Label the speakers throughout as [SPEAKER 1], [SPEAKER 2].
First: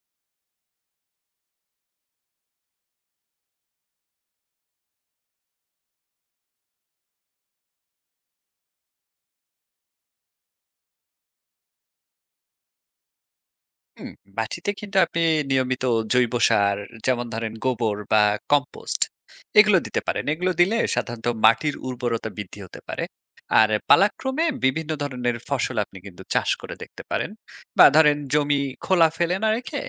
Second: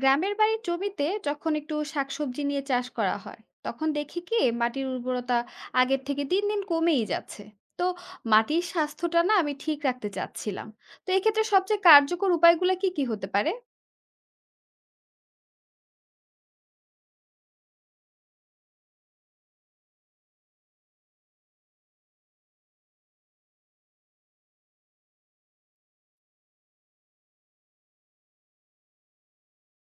[SPEAKER 1] গ্রামের বাড়ির জমিতে যখন একটু শাকসবজি নিয়ে চাষ করা হয়, তখন দেখি কি মাটির উর্বরতা আগের থেকে দিন দিন কমেই যাচ্ছে। তো মাটির স্বাস্থ্যটা না আমি ঠিক রাখতে চাচ্ছিলাম। তো এক্ষেত্রে সবচেয়ে কার্যকর উপায়গুলো কি কি হতে পারে?
[SPEAKER 2] হুম, মাটিতে কিন্তু আপনি নিয়মিত জৈব সার যেমন ধরেন গোবর বা কম্পোস্ট এগুলো দিতে পারেন। এগুলো দিলে সাধারণত মাটির উর্বরতা বৃদ্ধি হতে পারে। আর পালাক্রমে বিভিন্ন ধরনের ফসল আপনি কিন্তু চাষ করে দেখতে পারেন, বা ধরেন জমি খোলা ফেলে না রেখে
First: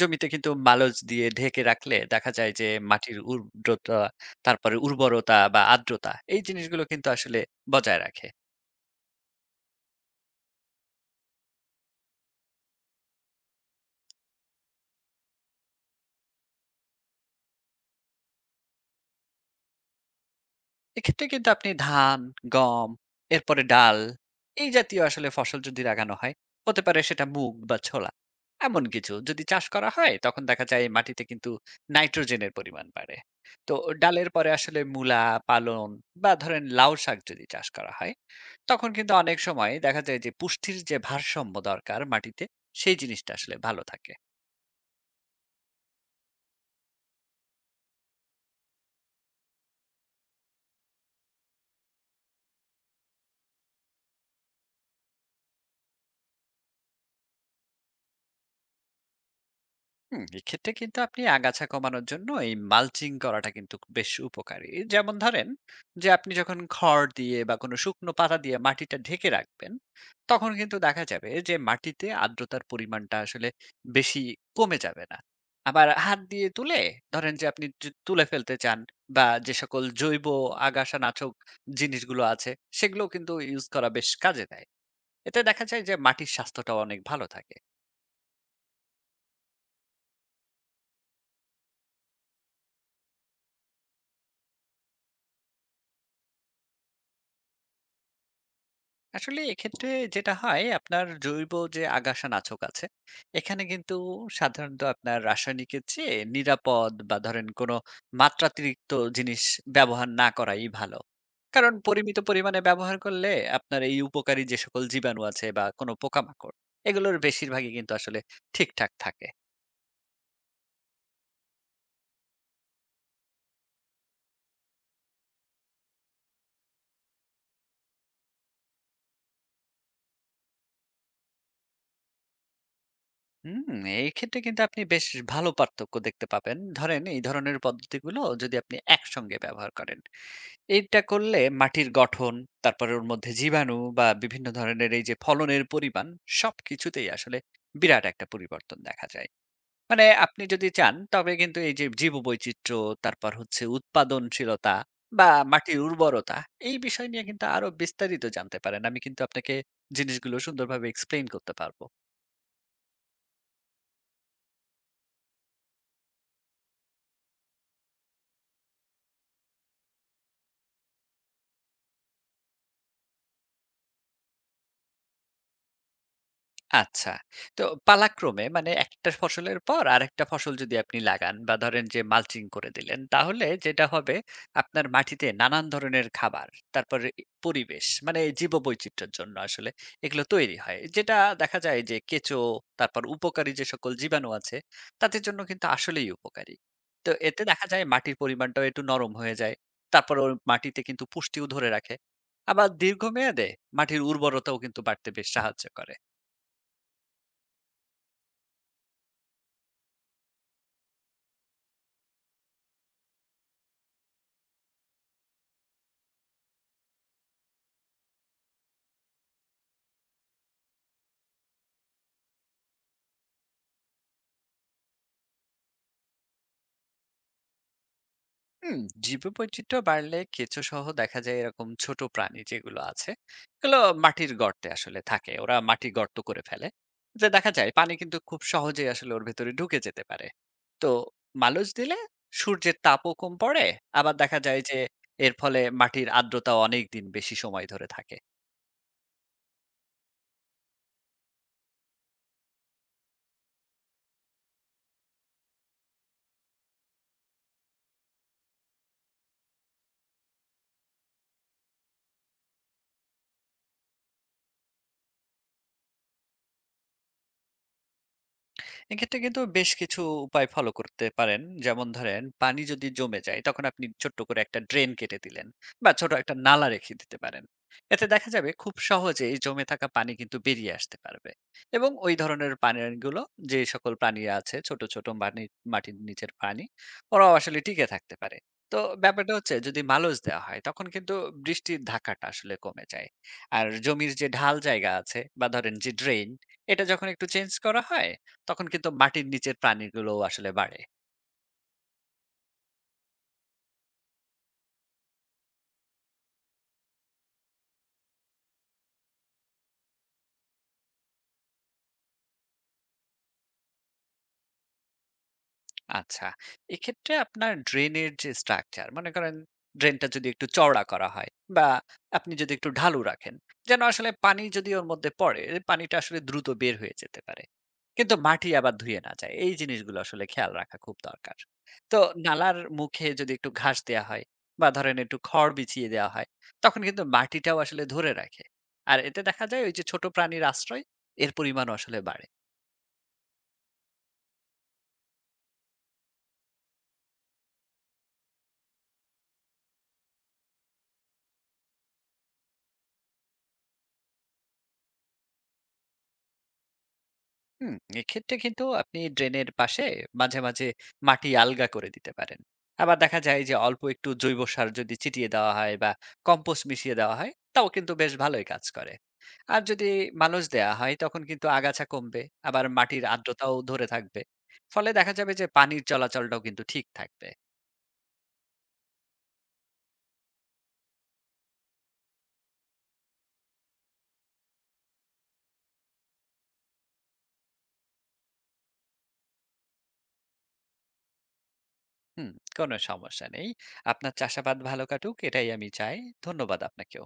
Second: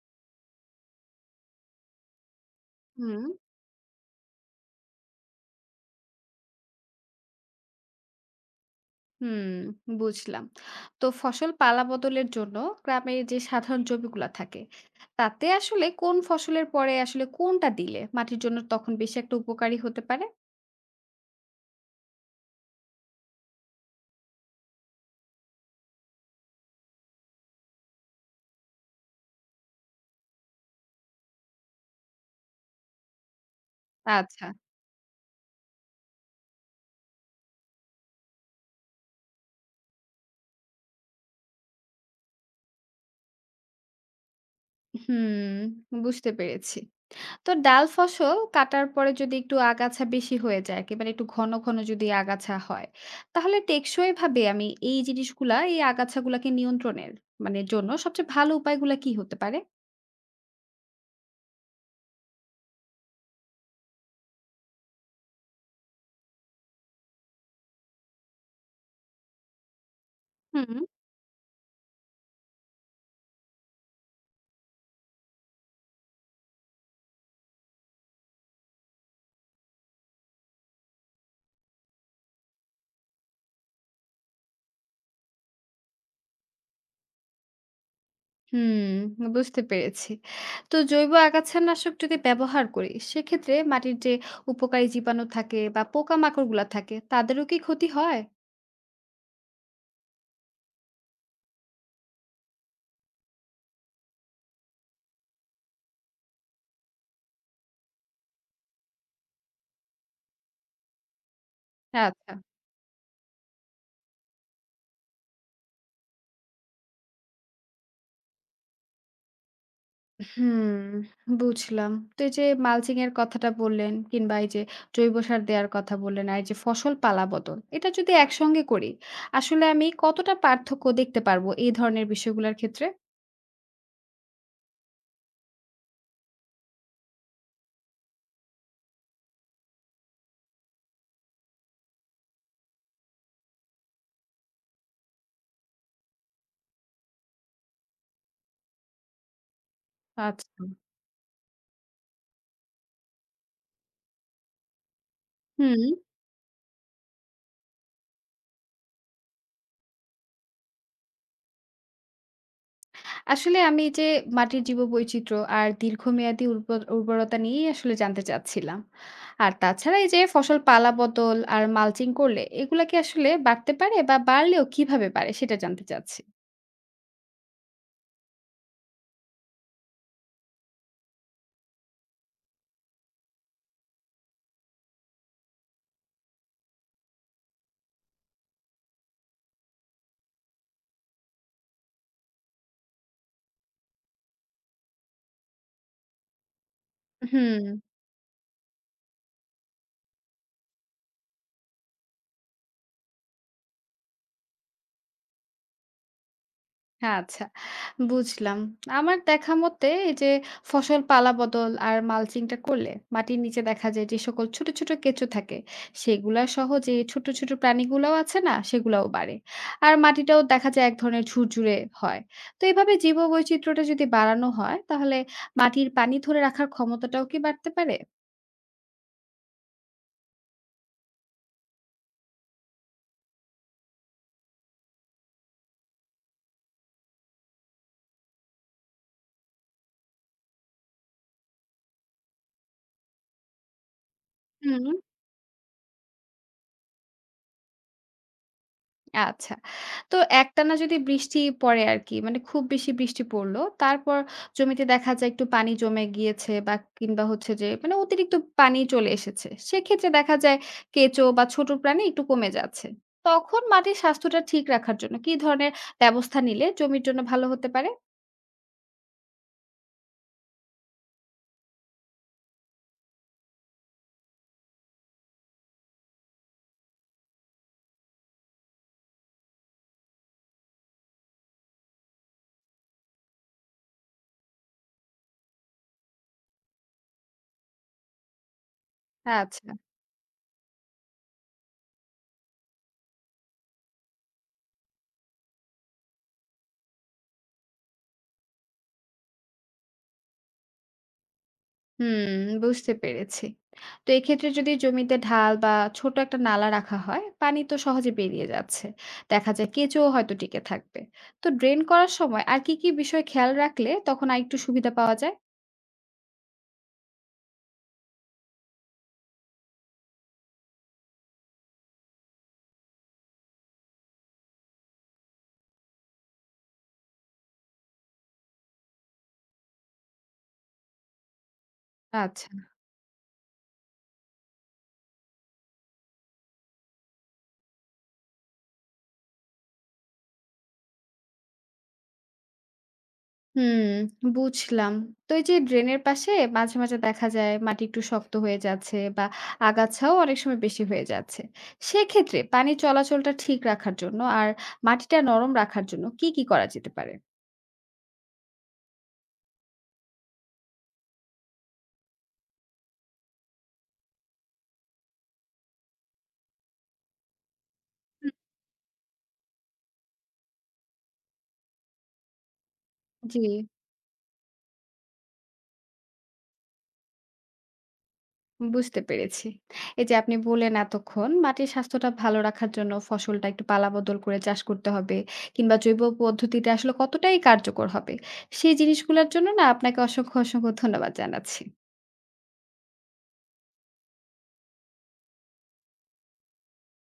[SPEAKER 2] জমিতে কিন্তু মালচ দিয়ে ঢেকে রাখলে দেখা যায় যে মাটির
[SPEAKER 1] হুম,
[SPEAKER 2] উর্বরতা, তারপরে উর্বরতা বা আর্দ্রতা এই জিনিসগুলো কিন্তু আসলে বজায় রাখে।
[SPEAKER 1] হুম, বুঝলাম। তো ফসল পালা বদলের জন্য গ্রামের যে সাধারণ জমিগুলো থাকে, তাতে আসলে কোন ফসলের পরে আসলে কোনটা দিলে মাটির জন্য তখন বেশি একটা উপকারী হতে পারে?
[SPEAKER 2] এক্ষেত্রে কিন্তু আপনি ধান, গম, এরপরে ডাল এই জাতীয় আসলে ফসল যদি লাগানো হয়, হতে পারে সেটা মুগ বা ছোলা। এমন কিছু যদি চাষ করা হয় তখন দেখা যায় মাটিতে কিন্তু নাইট্রোজেনের পরিমাণ বাড়ে। তো ডালের
[SPEAKER 1] আচ্ছা,
[SPEAKER 2] পরে আসলে মূলা, পালং বা ধরেন লাউ শাক যদি চাষ করা হয়, তখন কিন্তু অনেক সময় দেখা যায় যে পুষ্টির যে ভারসাম্য দরকার মাটিতে সেই জিনিসটা আসলে ভালো থাকে।
[SPEAKER 1] হুম, বুঝতে পেরেছি। তো ডাল ফসল কাটার পরে যদি একটু আগাছা বেশি হয়ে যায়, একেবারে একটু ঘন ঘন যদি আগাছা হয়, তাহলে টেকসই ভাবে আমি এই জিনিসগুলা, এই আগাছাগুলাকে নিয়ন্ত্রণের মানে জন্য সবচেয়ে ভালো উপায়গুলা কি হতে পারে?
[SPEAKER 2] হুম, এক্ষেত্রে কিন্তু আপনি আগাছা কমানোর জন্য এই মালচিং করাটা কিন্তু বেশ উপকারী। যেমন ধরেন যে আপনি যখন খড় দিয়ে বা কোনো শুকনো পাতা দিয়ে মাটিটা ঢেকে রাখবেন তখন
[SPEAKER 1] হুম,
[SPEAKER 2] কিন্তু দেখা যাবে যে মাটিতে আর্দ্রতার পরিমাণটা আসলে বেশি কমে যাবে না। আবার হাত দিয়ে তুলে, ধরেন যে আপনি যে তুলে ফেলতে চান, বা যে সকল জৈব আগাছা নাশক জিনিসগুলো আছে সেগুলো কিন্তু ইউজ করা বেশ কাজে দেয়। এতে দেখা যায় যে মাটির স্বাস্থ্যটাও অনেক ভালো থাকে।
[SPEAKER 1] হুম, বুঝতে পেরেছি। তো জৈব আগাছানাশক যদি ব্যবহার করি, সেক্ষেত্রে মাটির যে উপকারী জীবাণু থাকে বা পোকামাকড় গুলা থাকে, তাদেরও কি ক্ষতি হয়?
[SPEAKER 2] আসলে এক্ষেত্রে যেটা হয় আপনার জৈব যে আগাছা নাশক আছে এখানে কিন্তু সাধারণত আপনার রাসায়নিকের চেয়ে নিরাপদ, বা ধরেন কোনো মাত্রাতিরিক্ত জিনিস ব্যবহার না করাই ভালো। কারণ পরিমিত
[SPEAKER 1] আচ্ছা,
[SPEAKER 2] পরিমাণে ব্যবহার করলে আপনার এই উপকারী যে সকল জীবাণু আছে বা কোনো পোকামাকড়, এগুলোর বেশিরভাগই কিন্তু আসলে ঠিকঠাক থাকে।
[SPEAKER 1] হুম, বুঝলাম। তো এই যে মালচিং এর কথাটা বললেন, কিংবা এই যে জৈব সার দেওয়ার কথা বললেন, আর এই যে ফসল পালা বদল, এটা যদি একসঙ্গে করি আসলে আমি কতটা পার্থক্য দেখতে পারবো এই ধরনের বিষয়গুলোর ক্ষেত্রে?
[SPEAKER 2] হুম, এই ক্ষেত্রে কিন্তু আপনি বেশ ভালো পার্থক্য দেখতে পাবেন। ধরেন এই ধরনের পদ্ধতিগুলো যদি আপনি একসঙ্গে ব্যবহার করেন। এইটা করলে মাটির গঠন, তারপরে ওর মধ্যে জীবাণু বা বিভিন্ন ধরনের এই যে ফলনের পরিমাণ, সবকিছুতেই আসলে বিরাট একটা পরিবর্তন দেখা যায়। মানে আপনি
[SPEAKER 1] আচ্ছা,
[SPEAKER 2] যদি চান তবে কিন্তু এই যে জীববৈচিত্র্য, তারপর হচ্ছে উৎপাদনশীলতা বা মাটির
[SPEAKER 1] হুম,
[SPEAKER 2] উর্বরতা এই বিষয় নিয়ে কিন্তু আরো বিস্তারিত জানতে পারেন। আমি কিন্তু আপনাকে জিনিসগুলো সুন্দরভাবে এক্সপ্লেইন করতে পারবো।
[SPEAKER 1] আসলে আমি এই যে মাটির জীববৈচিত্র্য আর দীর্ঘমেয়াদী উর্বরতা নিয়েই আসলে জানতে চাচ্ছিলাম। আর তাছাড়া এই যে ফসল পালা বদল আর মালচিং করলে এগুলা কি আসলে বাড়তে পারে, বা বাড়লেও কিভাবে বাড়ে সেটা জানতে চাচ্ছি।
[SPEAKER 2] আচ্ছা। তো পালাক্রমে মানে একটা ফসলের পর আরেকটা ফসল যদি আপনি লাগান বা ধরেন যে মালচিং করে দিলেন, তাহলে যেটা হবে আপনার মাটিতে নানান ধরনের খাবার, তারপরে এ পরিবেশ মানে জীববৈচিত্র্যের জন্য আসলে এগুলো তৈরি হয়। যেটা দেখা যায় যে কেঁচো, তারপর উপকারী যে সকল জীবাণু আছে, তাদের জন্য কিন্তু আসলেই উপকারী। তো এতে
[SPEAKER 1] হুম।
[SPEAKER 2] দেখা যায় মাটির পরিমাণটাও একটু নরম হয়ে যায়। তারপর ওর মাটিতে কিন্তু পুষ্টিও ধরে রাখে। আবার দীর্ঘমেয়াদে মাটির উর্বরতাও কিন্তু বাড়তে বেশ সাহায্য করে।
[SPEAKER 1] আচ্ছা, বুঝলাম। আমার দেখা মতে এই যে ফসল পালা-বদল আর মালচিংটা করলে মাটির নিচে দেখা যায় যে সকল ছোট, ছোট কেঁচো থাকে, সেগুলা সহ যে ছোট, ছোট প্রাণীগুলাও আছে না? সেগুলাও বাড়ে। আর মাটিটাও দেখা যায় এক ধরনের ঝুরঝুরে হয়। তো এভাবে জীববৈচিত্র্যটা যদি বাড়ানো হয়, তাহলে মাটির পানি ধরে রাখার ক্ষমতাটাও কি বাড়তে পারে?
[SPEAKER 2] হুম, জীববৈচিত্র্য বাড়লে কেঁচো সহ দেখা যায় এরকম ছোট প্রাণী যেগুলো আছে এগুলো মাটির গর্তে আসলে থাকে। ওরা মাটির গর্ত করে ফেলে, যে দেখা যায় পানি কিন্তু খুব সহজেই আসলে ওর ভেতরে ঢুকে যেতে পারে। তো মালচ দিলে সূর্যের তাপও কম পড়ে, আবার দেখা যায় যে
[SPEAKER 1] হুম,
[SPEAKER 2] এর ফলে মাটির আর্দ্রতা অনেক দিন বেশি সময় ধরে থাকে।
[SPEAKER 1] আচ্ছা। তো একটানা যদি বৃষ্টি পড়ে আরকি, মানে খুব বেশি বৃষ্টি পড়ল। তারপর জমিতে দেখা যায় একটু পানি জমে গিয়েছে, বা কিংবা হচ্ছে যে মানে অতিরিক্ত পানি চলে এসেছে। সেক্ষেত্রে দেখা যায় কেঁচো বা ছোট প্রাণী একটু কমে যাচ্ছে। তখন মাটির স্বাস্থ্যটা ঠিক রাখার জন্য কি ধরনের ব্যবস্থা নিলে জমির জন্য ভালো হতে পারে?
[SPEAKER 2] এক্ষেত্রে কিন্তু বেশ কিছু উপায় ফলো করতে পারেন। যেমন ধরেন পানি যদি জমে যায় তখন আপনি ছোট্ট করে একটা ড্রেন কেটে দিলেন বা ছোট একটা নালা রেখে দিতে পারেন। এতে দেখা যাবে খুব সহজে এই জমে থাকা পানি কিন্তু বেরিয়ে আসতে পারবে, এবং ওই ধরনের পানিগুলো, যে সকল প্রাণী আছে ছোট ছোট পানি মাটির নিচের প্রাণী, ওরাও আসলে টিকে থাকতে পারে। তো ব্যাপারটা হচ্ছে
[SPEAKER 1] আচ্ছা,
[SPEAKER 2] যদি মালচ দেওয়া হয় তখন কিন্তু বৃষ্টির ধাক্কাটা আসলে কমে যায়। আর জমির যে ঢাল জায়গা আছে বা ধরেন যে ড্রেন, এটা যখন একটু চেঞ্জ করা হয় তখন কিন্তু মাটির নিচের প্রাণীগুলোও আসলে বাড়ে।
[SPEAKER 1] হুম, বুঝতে পেরেছি। তো এক্ষেত্রে যদি জমিতে ঢাল বা ছোট একটা নালা রাখা হয়, পানি তো সহজে বেরিয়ে যাচ্ছে। দেখা যায় কেঁচোও হয়তো টিকে থাকবে। তো ড্রেন করার সময় আর কি, কি বিষয় খেয়াল রাখলে তখন আরেকটু সুবিধা পাওয়া যায়?
[SPEAKER 2] আচ্ছা। এক্ষেত্রে আপনার ড্রেনের যে স্ট্রাকচার মনে করেন, ড্রেনটা যদি একটু চওড়া করা হয় বা আপনি যদি একটু ঢালু রাখেন, যেন আসলে পানি যদি ওর মধ্যে পড়ে, পানিটা আসলে দ্রুত বের হয়ে যেতে পারে, কিন্তু মাটি আবার ধুয়ে না যায়। এই জিনিসগুলো আসলে খেয়াল রাখা খুব দরকার। তো
[SPEAKER 1] আচ্ছা,
[SPEAKER 2] নালার মুখে যদি একটু ঘাস দেয়া হয় বা ধরেন একটু খড় বিছিয়ে দেওয়া হয়, তখন কিন্তু মাটিটাও আসলে ধরে রাখে। আর এতে দেখা যায় ওই যে ছোট প্রাণীর আশ্রয়, এর পরিমাণও আসলে বাড়ে।
[SPEAKER 1] হুম, বুঝলাম। তো এই যে ড্রেনের পাশে মাঝে, মাঝে দেখা যায় মাটি একটু শক্ত হয়ে যাচ্ছে, বা আগাছাও অনেক সময় বেশি হয়ে যাচ্ছে। সেক্ষেত্রে পানি চলাচলটা ঠিক রাখার জন্য আর মাটিটা নরম রাখার জন্য কি, কি করা যেতে পারে?
[SPEAKER 2] হুম, এক্ষেত্রে কিন্তু আপনি ড্রেনের পাশে মাঝে মাঝে মাটি আলগা করে দিতে পারেন। আবার দেখা যায় যে অল্প একটু জৈব সার যদি ছিটিয়ে দেওয়া হয় বা কম্পোস্ট মিশিয়ে দেওয়া হয় তাও কিন্তু বেশ
[SPEAKER 1] হুম।
[SPEAKER 2] ভালোই কাজ করে। আর যদি মানুষ দেয়া হয় তখন কিন্তু আগাছা কমবে, আবার মাটির
[SPEAKER 1] জি।
[SPEAKER 2] আর্দ্রতাও ধরে থাকবে। ফলে দেখা যাবে যে পানির চলাচলটাও কিন্তু ঠিক থাকবে।
[SPEAKER 1] বুঝতে পেরেছি। এই যে আপনি বললেন এতক্ষণ, মাটির স্বাস্থ্যটা ভালো রাখার জন্য ফসলটা একটু পালাবদল করে চাষ করতে হবে, কিংবা জৈব পদ্ধতিতে আসলে কতটাই কার্যকর হবে। সেই জিনিসগুলোর জন্য না আপনাকে অসংখ্য, অসংখ্য ধন্যবাদ জানাচ্ছি।
[SPEAKER 2] হুম, কোনো সমস্যা নেই। আপনার চাষাবাদ ভালো কাটুক এটাই আমি চাই। ধন্যবাদ আপনাকেও।